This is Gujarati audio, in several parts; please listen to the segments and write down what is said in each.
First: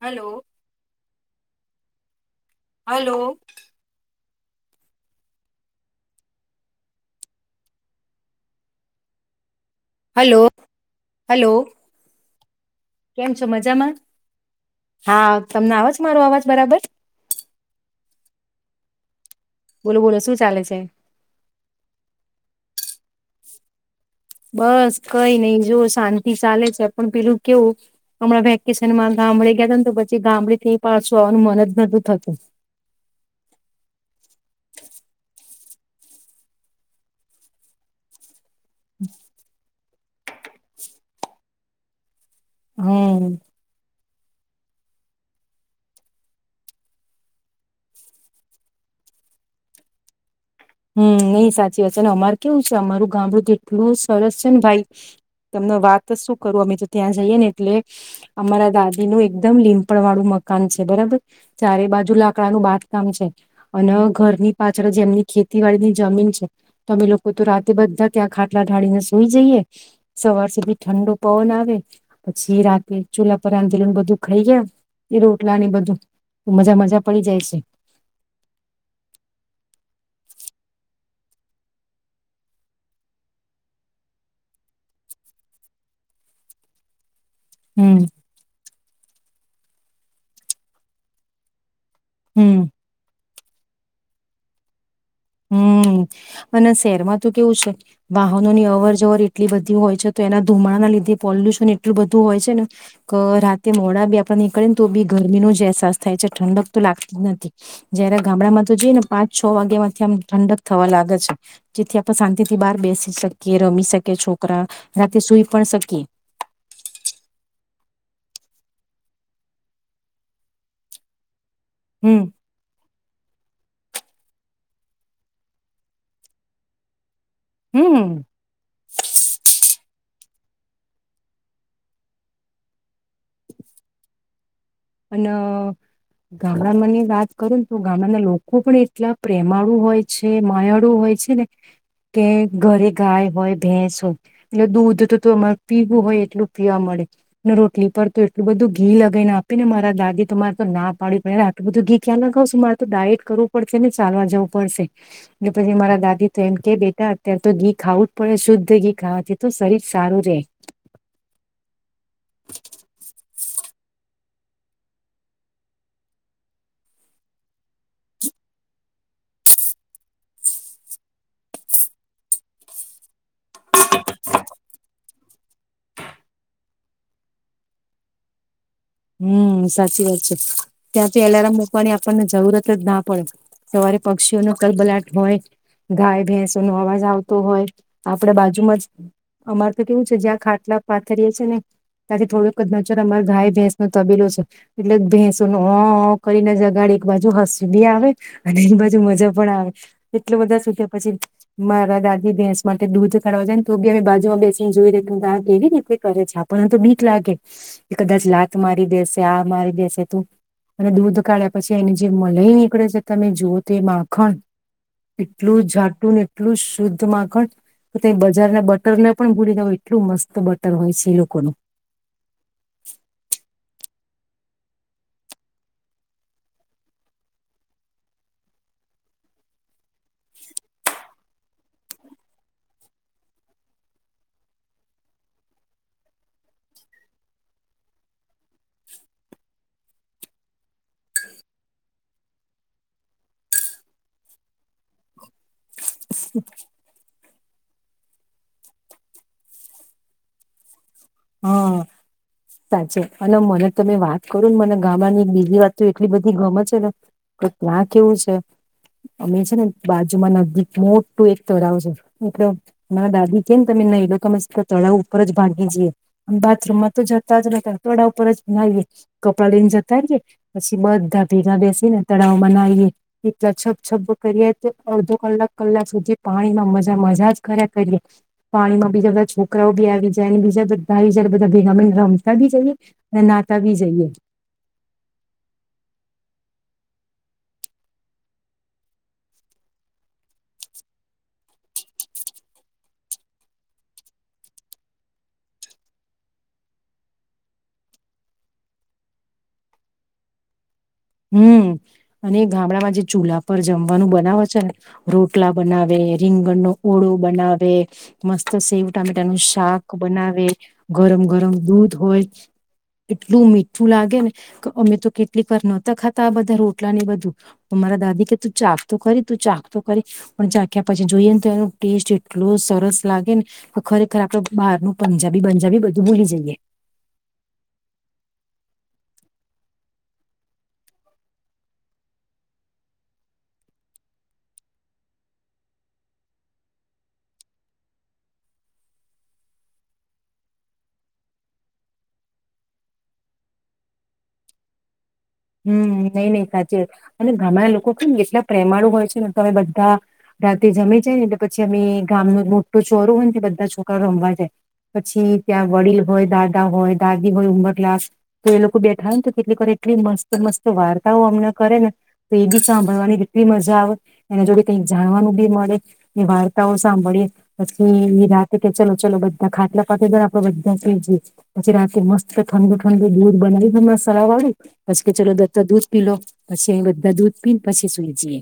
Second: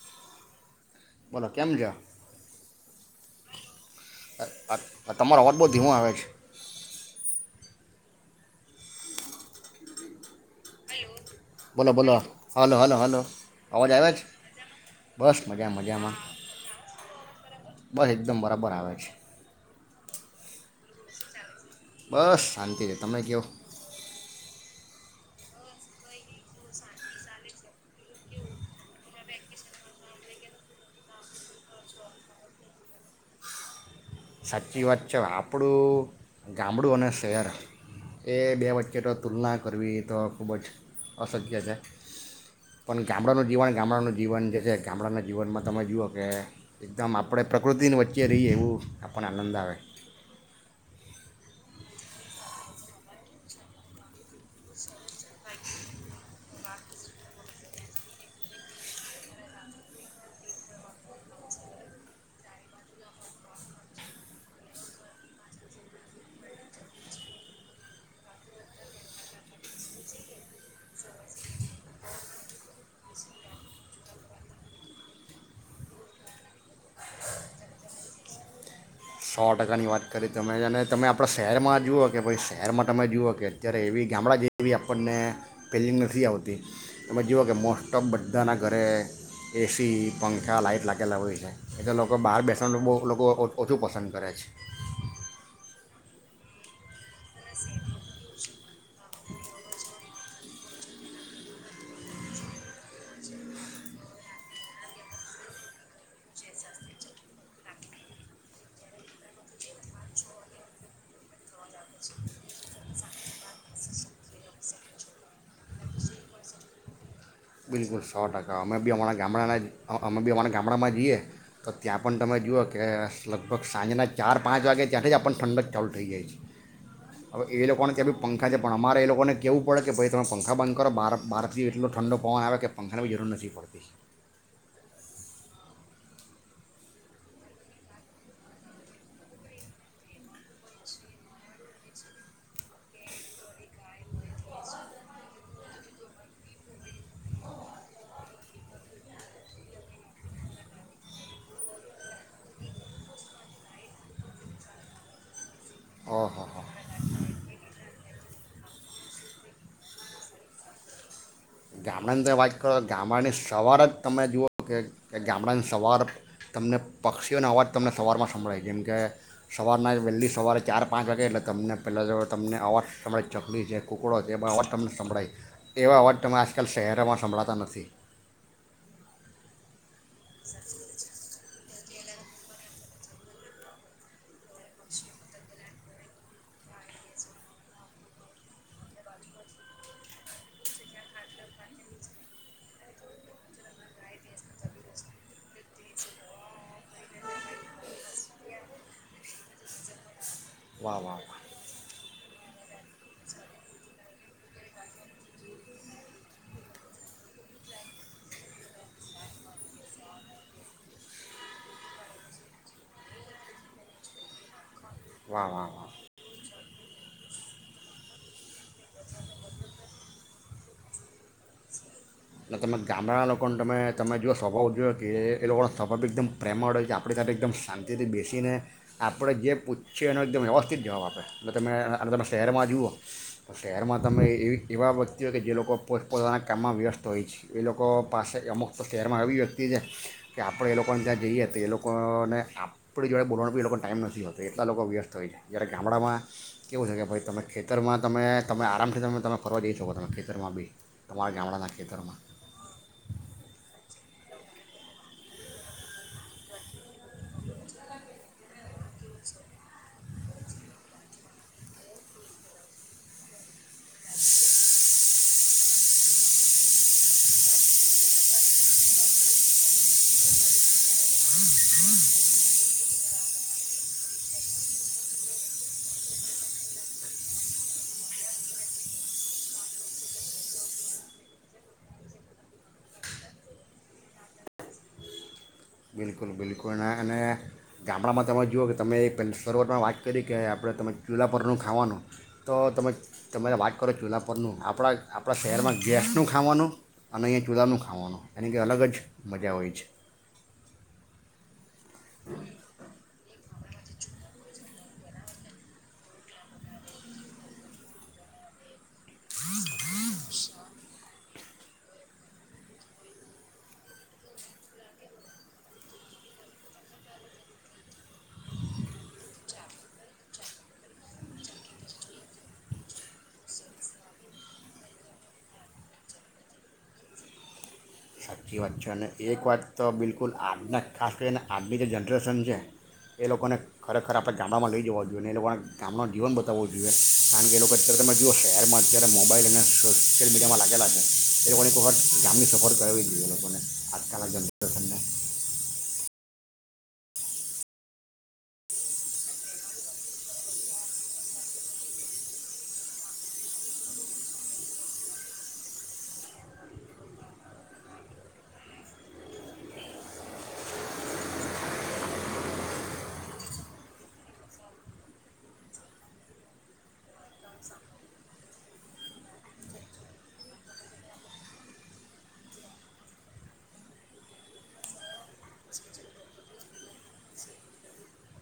હલો બોલો કેમ છે હલો તમારો અવાજ બહુ ધીમો આવે છે હલો હલો બોલો બોલો હલો હલો હલો કેમ છો અવાજ મજામાં આવે છે હા બસ મજા તમને આવે છે મજામાં મારો અવાજ બરાબર બસ એકદમ બરાબર આવે છે બોલો બોલો શું ચાલે છે બસ શાંતિ છે તમે કેવો બસ કઈ નઈ જો શાંતિ ચાલે છે પણ પેલું કેવું હમણાં વેકેશન માં ગામડે ગયા હતા ને તો પછી ગામડે થી પાછું આવવાનું મન જ નતું થતું સાચી વાત છે આપણું ગામડું અને શહેર એ બે વચ્ચે તો તુલના કરવી તો ખૂબ જ અસકીય છે પણ હમ. ગામડાનું જીવન ગામડાનું જીવન જે છે ગામડાના જીવનમાં તમે જુઓ કે એકદમ આપણે પ્રકૃતિની વચ્ચે રહીએ એવું આપણે આનંદ આવે હમ્મ નહી સાચી વાત છે ને અમાર કેવું છે અમારું ગામડું તો એટલું સરસ છે ને ભાઈ તમને વાત શું કરું અમે તો ત્યાં જઈએ ને એટલે અમારા દાદી નું એકદમ લીમપણ વાળું મકાન છે બરાબર ચારે બાજુ લાકડાનું બાંધકામ છે અને ઘરની પાછળ જેમની ખેતીવાડીની જમીન છે તો અમે લોકો તો રાતે બધા ત્યાં ખાટલા ઢાળીને સુઈ જઈએ સવાર સુધી ઠંડો પવન આવે પછી રાતે ચૂલા પર આંધેલુંને બધું ખાઈ ગયા એ રોટલા ને બધું મજા મજા પડી જાય છે સો ટકાની વાત કરી તમે અને તમે આપણા શહેરમાં જુઓ કે ભઇ શહેરમાં તમે જુઓ કે અત્યારે એવી ગામડા જે એવી આપણને પિલી નથી આવતી તમે જઓ કે હમ મોસ્ટમ બધાના ઘરે એસી, પંખા, લાઈટ લાગેલા હોયે છે. એ તો લોકો બાર હમ બેસાનુ બો એ લોકો ઓછું પસંદ કરે છે. હમ્મ અને શહેરમાં તો કેવું છે વાહનોની અવર જવર એટલી બધી હોય છ તો એના ધુમાડા લીધે પોલ્યુશન એટલું બધું હોય છ ને ક રાતે મોડા બી આપડે નીકળે ને તો બી ગરમીનો જ અહેસાસ થાય છે. ઠંડક તો લાગતી જ નથી. જયારે ગામડામાં તો જઈ ને પાંચ છ વાગ્યામાં થી આમ ઠંડક થવા લાગ છ. જેથી આપણે શાંતિથી બહાર બેસી શકીએ, રમી શકીએ છોકરા રાતે સુઈ પણ શકીએ. સો બિલકુલ ટકા અમે બી અમાડા ગામડાના જ અ-અમે બી અમાડા ગામડામાં જીયે તો ત્યાં પણ હમ તમે જુઓ કે લગભગ સાંજના ચાર પાંચ વાગે ત્યાંથી જ આપણ ઠંડક ચાલુ ઠઈ જાય છે. હવે એ લોકોને ત્યાં ભી હમ પંખા છે પણ અમારે એ લોકોને કેવું પડે કે ભઈ તમે પંખા બંધ કરો બાર-બારથી એટલો ઠંડો પવન આવે કે પંખાન બી જરૂર નથી પડતી. અન, ગામડામાંની વાત કરું ન તો ગામડાના લોકો પણ એટલા પ્રેમાળુ હોય છે માયાળું હોય છે ને, કે ઘરે ગાય હોય ભેંસ હો એટલે દૂધ ત-તો અમાર પીવું હોય એટલું પીવા મળે ન રોટલી પર તો એટલું બધું ઘી લગાવન આપ આપીને મારા દાદી તો માર તો ના પાડવી પડે ને આટું બધું ઘી ક્યાં લગાવશું માર તો ડાયટ કરવું પડશે ને ચાલવા જવું પડશે, ને પહી મારા દાદી ઓહો ત એમ હો હો કે બેટા અત્યાર તો ઘી ખાવું જ પડે શુદ્ધ ઘી ખાવાથી તો શરીર સારું રે. ગામડાની તમે વાત કરો ગામડાની સવાર જ તમે જુઓ કે ગામડાન સવાર તમને પક્ષીઓનો અવાજ તમને સવારમાં સંભળાય, જેમ કે સવારના વહેલી સવારે ચાર પાંચ વાગે એટલે તમને પહેલાં જો તમને અવાજ સંભળ. ચકલી છે, કુકડો છે, બર તમને સંભળાય. એ અવાજ તમે આસ આજકાલ શહેરમાં સંભળાતા નથી. હમ્મ સાચી વાત છે, ત્યાંથી એલારામ મૂકવાની આપણને જરૂરત જ ના પડે, સવારે પક્ષીઓનો કલબલાટ હોય, ગાય ભેંસોનો અવાજ આવતો હોય, આપડ બાજુમાં જ અમાર તો કેવું છે જ્યાં ખાટલા પાથરીએ છીએ ને, તાથી થોડુંક જ નજર અમાર ગાય ભેંસ તબીલો છે, એટલે ભેંસોનો. અનન અનન કરીને જગાડે એક બાજુ હસી બી આવે, અને એક બાજુ મજા પણ આવે, એટલા બધા સુધ્યા વાહ પછી વાહ વાહ મારા દાદી ભેંસ માટે દૂધ કાઢવા જાય ન તો બી અમે બાજુમાં બેસીને જોઈ રે અ-આ કેવી રીતે કરે છે, આપણને તો બીક લાગે કે કદાચ લા ત મારી દેસે આ મારી દેસે તો, અને દૂધ કાઢ્યા પછી એની જે મલાઈ નીકળે છે તમે જુઓ તો એ માખણ, વાહ એટલું વાહ વાહ જાટું ન એટલું શુદ્ધ માખણ, તે બજારના બટરને પણ ભૂલી દવ એટલું મસ્ત બટર હોય છે એ લોકોનું. ન તમે ગામડા લોકોન તમે-તમે જુઓ સ્વભાવ જુઓ કે એ લોકોનો સ્વભાવ બી એકદમ પ્રેમળ હોય છે આપણી સાથે એકદમ શાંતિથી બેસીને આપણે જે પૂછીએ એનો એકદમ વ્યવસ્થિત જવાબ આપે, એટલે તમે અન-અને તમે શહેરમાં જુઓ, તો શહેરમાં તમે એ-એવી-એવા વ્યક્તિઓય કે જે લોકો પોત-પોતાના કામમાં વ્યસ્ત ત હોય છે એ લોકો પાસે અમુક તો શહેરમાં એવી વ્યક્તિ છે કે આપડે એ લોકોન તાં જઈએ તો એ લોકો ન આપડી જોડે બોલવાનો બી એ લોકોન ટાઈમ નથી હોતો એટલા લોકો વ્યસ્ત હોય છે, જ્યારે ગામડામાં, કેવું છે કે ભઈ તમે ખેતરમાં તમે-તમે આરામથી તમે-તમે ફરવા જઈ શકો તમે ખેતરમાં બી. તમાર ગામડાના હા ખેતરમાં સાચે અને મને તમે વા કરું ન મને ગામાની એક બીજી વાત તો એટલી બધી ગમે છ ન, ક ત્યાં કેવું છ અમે છ ન બાજુમાં નજીક મોટું એક તરાવ છે, એટલ મારા દાદી કે ન કે તમે નઈ લો તો મીન્સ ક તરાવ ઉપર જ ભાાગી જીએ. બાથરૂમમાં તો જતા જ નતા તળાવ પર જ નાઈએ, કપડાં લઈન જતા રીએ પછી બધા ભેગા બેસીને તળાવમાં નાઈએ, એલા છપ છપ કરીએ તો અડધો કલાક કલાક સુધી પાણીમાં મજા મજા જ કરરે કરીએ, પાણીમાં બીજા બધા છોકરાઓ બી આવી જાય બીજા બધા તાવી જાર બધા ભેગા મળીન રમતા બી જઈએ, અને નાતા બી જઈએ. બિલકુલ બિલકુલ ને-અને ગામડામાં તમે જુઓ કે તમે એક પહેલ સરોવરમાં વાત કરી કે આપણે તમે ચૂલા પરનું ખાવાનું, તો તમે તમારે વાત કરો ચૂલા પરનું આપણા-આપણા શહેરમાં ગેસનું ખાવાનું, અને અહીંયા ચૂલાનું ખાવાનું, એની કઈ અલગ જ મજા હોય છે. હમ્મ, અને એ ગામડામાં જે ચૂલા પર જમવાનું બનાવ છ ન, રોટલા બનાવે, રીંગણનો ઓળો બનાવે, મસ્ત સેવ ટામેટાનું શાક બનાવે, ગરમ ગરમ દૂધ હોય, એટલું મીઠું લાગે ને, ક અમે તો કેટલીક વાર ન તા ખાતા આ બધા રોટલા ને એ બધું, પ મારા દાદી કે તું ચાખ તો ખરી તું ચાખ તો ખરી, પ ણ ચાખ્યા પછી જોઈએ ને તો એનો ટેસ્ટ એટલો સરસ લાગે ન, કે ખરેખર આપડ બહારનું પંજાબી-બંજાબી બધું ભૂલી જઈએ. એ વાત છે અને એક વાત તો બિલકુલ આજના ખાસ કરીને આજની જે જનરેશન છે, એ લોકોને ખરેખર આપણે ગામડામાં લઈ જવા જોઈએ ને એ લોકોને ગામનો જીવન બતાવવો જોઈએ, કારણ કે એ લોકો અત્યારે તમે જુઓ શહેરમાં અત્યારે મોબાઈલ અને સોશિયલ મીડિયામાં લાગેલા છે, એ લોકોને એક વખત ગામની સફર કરાવી જોએ. એ લોકોને, આજકાલ આ જનરેશન હમ્મ નહી નઈ સાચી, અને ગામડાના લોકો કેમ એટલા પ્રેમાળુ હોય છે ને તો અમે બધા રાતે જમી જાય ન એટલે પછી અમે ગામ મોટો શો-રૂમ ને બધા છોકરા રમવા જાય, પછી ત્યાં વડીલ હોય, દાદા હોય, દાદી હોય ઉંમર કલાસ, તો એ લોકો બેઠા હોય ને તો કેટલીક એટલી મસ્ત મસ્ત વાર્તાઓ અમને કરે ને, તો એ બી સાંભળવાની કેટલી મજા આવ, એના જોડે કંઈક જાણવાનું બી મળે, એ વાર્તાઓ સાંભળીએ, પછી એ રાતે કે ચલો ચલો બધા ખાટલા પથરી દો ન આપડે બધા સુઈ જીએ, પછી રાતે મસ્ત ઠંડુ ઠંડુ દૂધ બનાવી દે મસાલા વાળું. પછી કે ચલો દત્તો દૂધ પી લો, પછી અહીં બધા દૂધ પીને પછી સુઈ જીએ.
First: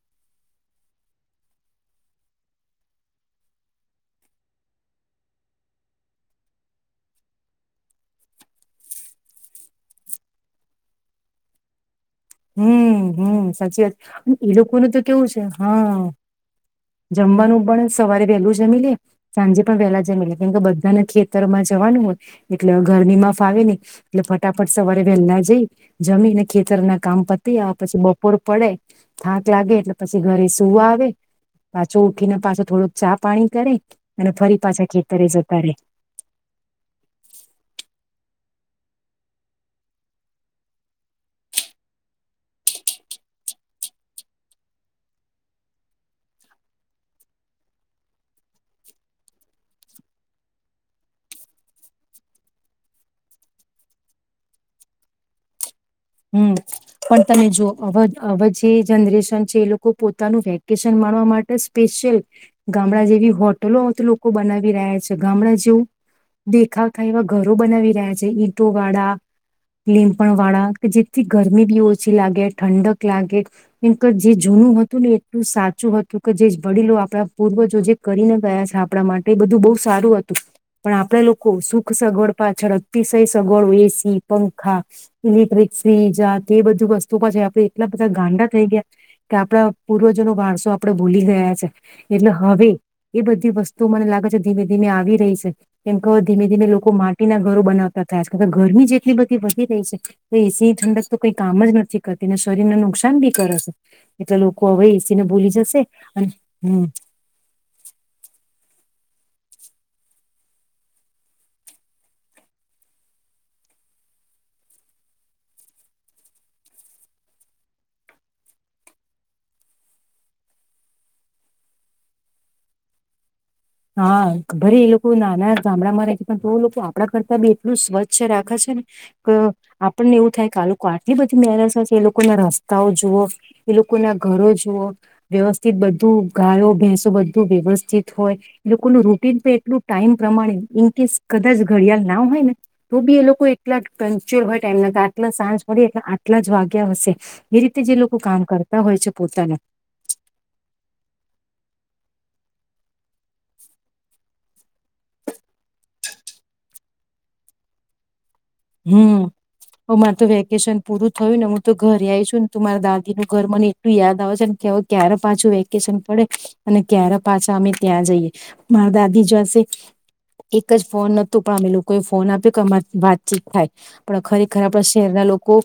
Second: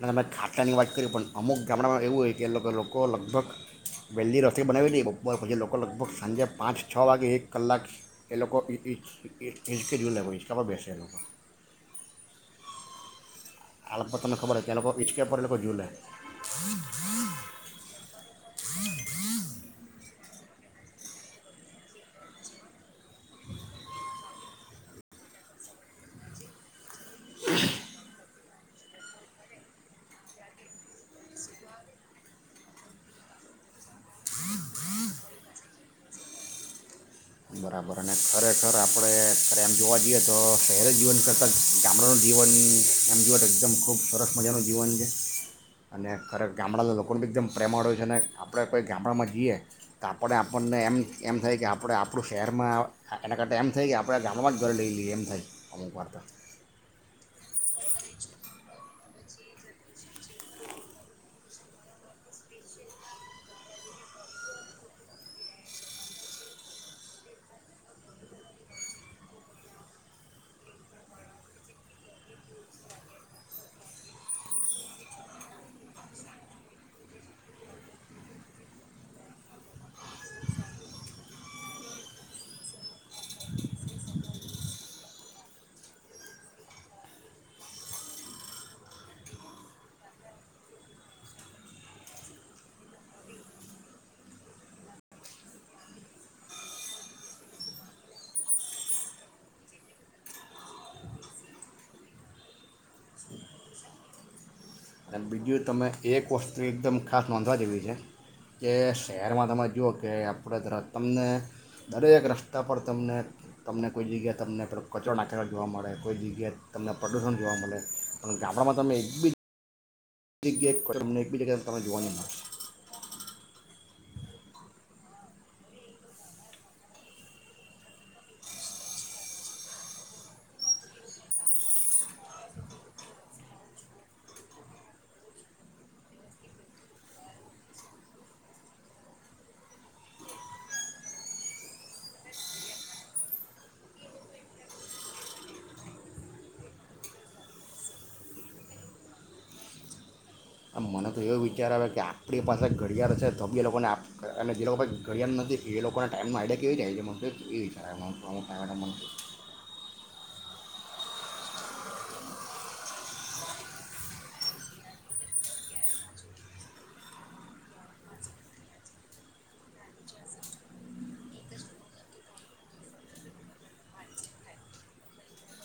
અને તમે ખાટાની વાત કરી પણ અમુક ગામડામાં એવું હોય કે એ લોકો-લોકો લગભગ, વહેલ્લી રસોઈ બનાવી લે બપો પછી લોકો લગભગ સાંજે પાંચ છો વાગે એક કલાક એ લોકો ઇ-ઇ-ઇ-ઇચ-ઇંચકે ઝૂલે ઇંચકા પર બેસે એ લોકો. હમ્મ હમ્મ. સાચી વાત, આ લોકો તમને એ ખબર છે કે આ લોકોનું લોકો તો હિચકે કેવું પર છે એ લોકો ઝૂલે હા, જમવાનું પણ સવારે વહેલું જમી લે સાંજે પણ વહેલા જમી લે કેમ કે બધાને ખેતર માં જવાનું હોય, એટલે ગરમી માં ફાવે નહી, એટલે ફટાફટ સવારે વહેલા જઈ, જમીને ખેતરના કામ પતી આવે પછી બપોર પડે, થાક લાગે એટલે પછી ઘરે સુૂ આવે, પાછો ઉઠીને પાછો થોડોક ચા પાણી કરે, અને ફરી પાછા ખેતરે જતારે. બરાબર અને ખરેખર આપણે ખરે એમ જોવા જઈએ તો શહેરી જીવન કરતાં જ ગામડાનું જીવન એમ જએ તો એકદમ ખૂબ સરસ મજાનું જીવન છે, અને ખરે ગામડાના લોકોને બી એકદમ પ્રેમાળ હો છે અને આપણે કોઈ ગામડામાં જઈએ, તો આપણે આપણને એમ એમ થાય કે આપણે આપણું શહેરમાં એના કરતા એમ થાય કે આપણા ગામડામાં જ ઘર લઈલી એમ થાય. હમ, પણ તમે જો અ અવે જે જનરેશન છે એ લોકો પોતાનું વેકેશન માણવા માટે સ્પેશિયલ, ગામડા જેવી હોટલો તો લોકો બનાવી રહ્યા છે, ગામડા જેવું દેખાખાય એવા ઘરો બનાવી રહ્યા છે ઈંટો વાળા, લીમપણ વાળા. જેથી ગરમી બી ઓછી લાગે ઠંડક લાગે, કેમ કે જે જૂનું હતું ને એટલું સાચું હતું કે જે વડીલો આપણા પૂર્વજો જે કરીને ગયા છે આપણા માટે એ બધું બહુ સારું હતું, પણ આપણા લોકો સુખ સગવડ પાછળ અતિશય સગવડો એસી પંખા, ઇલેક્ટ્રિક સજાત એ બધી વસ્તુ પાછ આપણે એટલા બધા ગાંડા થઈ ગયા કે, આપણા પૂર્વજોનોો વાણસો આપડે ભૂલી ગયા છે, એટલે હવે એ બધી વસ્તુ મને લાગે છે ધીમે ધીમે આવી રહી છે, કેમ કે ધીમે ધીમે લોકો માટીના ઘરો બનાવતા થયા છે કાર કે ગરમી જેટલી બધી વધી રહી છે. એસી ઠંડક તો કઈ કામ જ નથી કરતીને શરીરને નુકસાન બી કરે છે, એટલે લોકો હવે અને એસીને ભૂલી બીજું જશે તમે એક અને વસ્તુ હમ એકદમ ખાસ નોંધવા જેવી છે, કે શહેરમાં તમે જુઓ કે આપણે ત તમને, દરેક રસ્તા પર તમને તમને કોઈ જગ્યાએ તમનેે કચરો નાચરો જોવા મળે કોઈ જગ્યાએ તમને પ્રદૂષણ જોવા મળે, પણ ગામડામાં તમે એક બી જ એકિક ગે એક કર મને એકબજ તમા જુવાની માસ હા ભરે એ લોકો નાના ગામડામાં રહે પણ તો લોકો આપણા કરતા બી એટલું સ્વચ્છ રાખે છે ને કે આપણને એવું થાય કે આ લોકો આટલી બધી મરસ છે એ લોકો ના રસ્તાઓ જુઓ એ લોકોના ઘરો જુવઓ વ્યવસ્થિત બધું ગાયો ભેંસો બધું વ્યવસ્થિત હોય. લોકોનું રૂટીન પણ એટલું ટાઈમ પ્રમાણે ઇન કેસ કદાચ ઘડિયાળ ના હોય ને તો બી એ લોકો એટલા કંચર હોય ટાઈમ ના કે આટલા સાંજ મળી એલે આટલા જ વાગ્યા હશે એ રીતે જે લોકો કામ કરતા હોય છે. પોતાના એવું વિચાર આવે કે આપણી પાસે ઘડિયાળો છે. ધબ્ય લોકોને અને જે લોકો ભ ઘડિયાળ નથી. એ લોકોને ટાઈમનું આઈડિયા કેવી થાય છે. મને એ વિચાર આવે મને અમુક ટાઈમે હમ હમ તો વેકેશન પૂરું થયું ને હું તો ઘરે આવી છું ને તું મારા દાદી નું ઘર મને એટલું યાદ આવે છે ને કે હવે ક્યારે પાછું વેકેશન પડે અને ક્યારે પાછા અમે ત્યાં જઈએ મારા દાદી જોસે એક જ ફોન નોતતો પામે લોકોએ ફોન આપ્યો કે અમારીત ી થાય પણ ખરેખર આપણા શહેરના લોકો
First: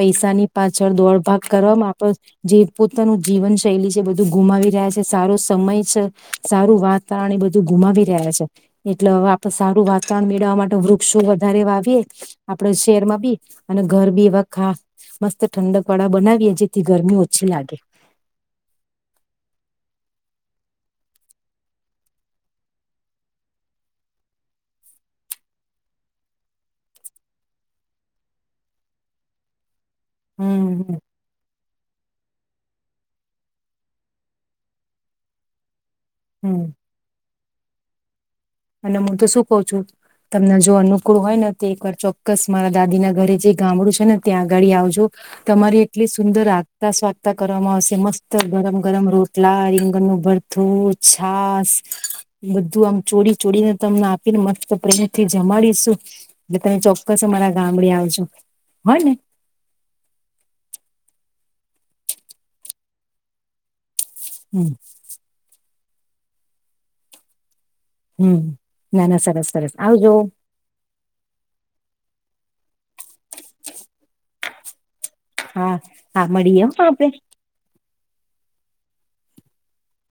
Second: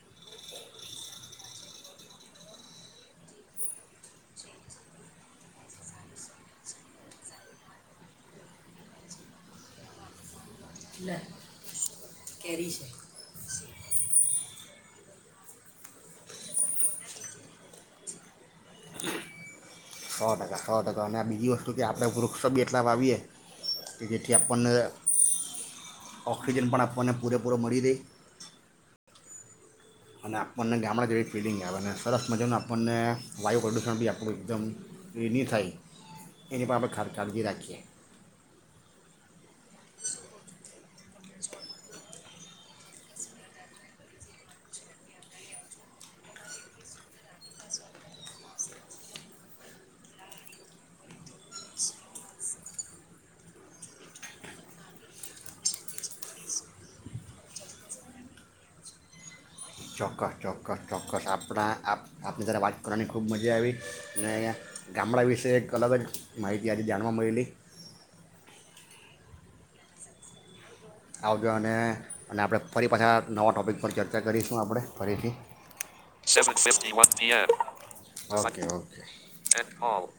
પૈસાની પાછળ દોડ ભાગ કરવામાં આપડ જે પોતાનું જીવન શૈલી છે બધું ગુમાવી રહ્યા છે સારો સમય છે સારું વાતાવરણ એ બધું ગુમાવી રહ્યા છે એટલે હવે આપડ સારું વાતાવરણ મેળવવા માટે લે વૃક્ષો વધારે વાવીએ કેરી આપડ છે શહેરમાં બી અને ઘર બી એવા ખા મસ્ત ઠંડક વાળા બનાવીએ જેથી ગરમી ઓછી લાગે સો ટકા સો ટકા અને આ બીજી વસ્તુ કે આપણે વૃક્ષ બી એટલા વાવીએ કે જેથી આપણને ઓક્સિજન પણ આપણને પૂરેપૂરો મળી રહે અને હમ આપણને હમ ગામડા જેવી ફીડિંગ આવે ને સરસ મજાનું આપણને વાયુ પ્રદૂષણ બી આપણું એકદમ એ નહીં થાય હમ એની પણ આપણે ખર કાળજી રાખીએ અને હું તો શું કઉ છું તમને જો અનુકૂળ હોય ને તો એકવાર ચોક્કસ મારા દાદી ના ઘરે જે ગામડું છે ને ત્યાં આગાળ આવજો તમારી એટલી સુંદર આગતા સ્વાગતા કરવામાં આવશે મસ્ત ગરમ ગરમ રોટલા રીંગણનુંું ભરથું છાસ બધું આમ ચોરી ચોડીને તમને આપીને મસ્ત પ્રેમ થી જમાડીશું એટલે તમે ચોક્કસ અમારા ગામડે આવજો હોય ને ચોક્કસ ચોક્કસ ચોક્કસ આપણા આપણી તરા વાત કરવાની ખૂબ મજા આવી હમ ગામડા વિશેેક કલગ જ માહિતી આજે જાણવા મળેલી હમ ના ના સરસ સરસ આવ જો આવજો અને આપણે ફરી પાછા નવા ટોપિક પર ચર્ચા કરીશું આપણે ફરીથી હા હા મળીએ આપણે બા ઓ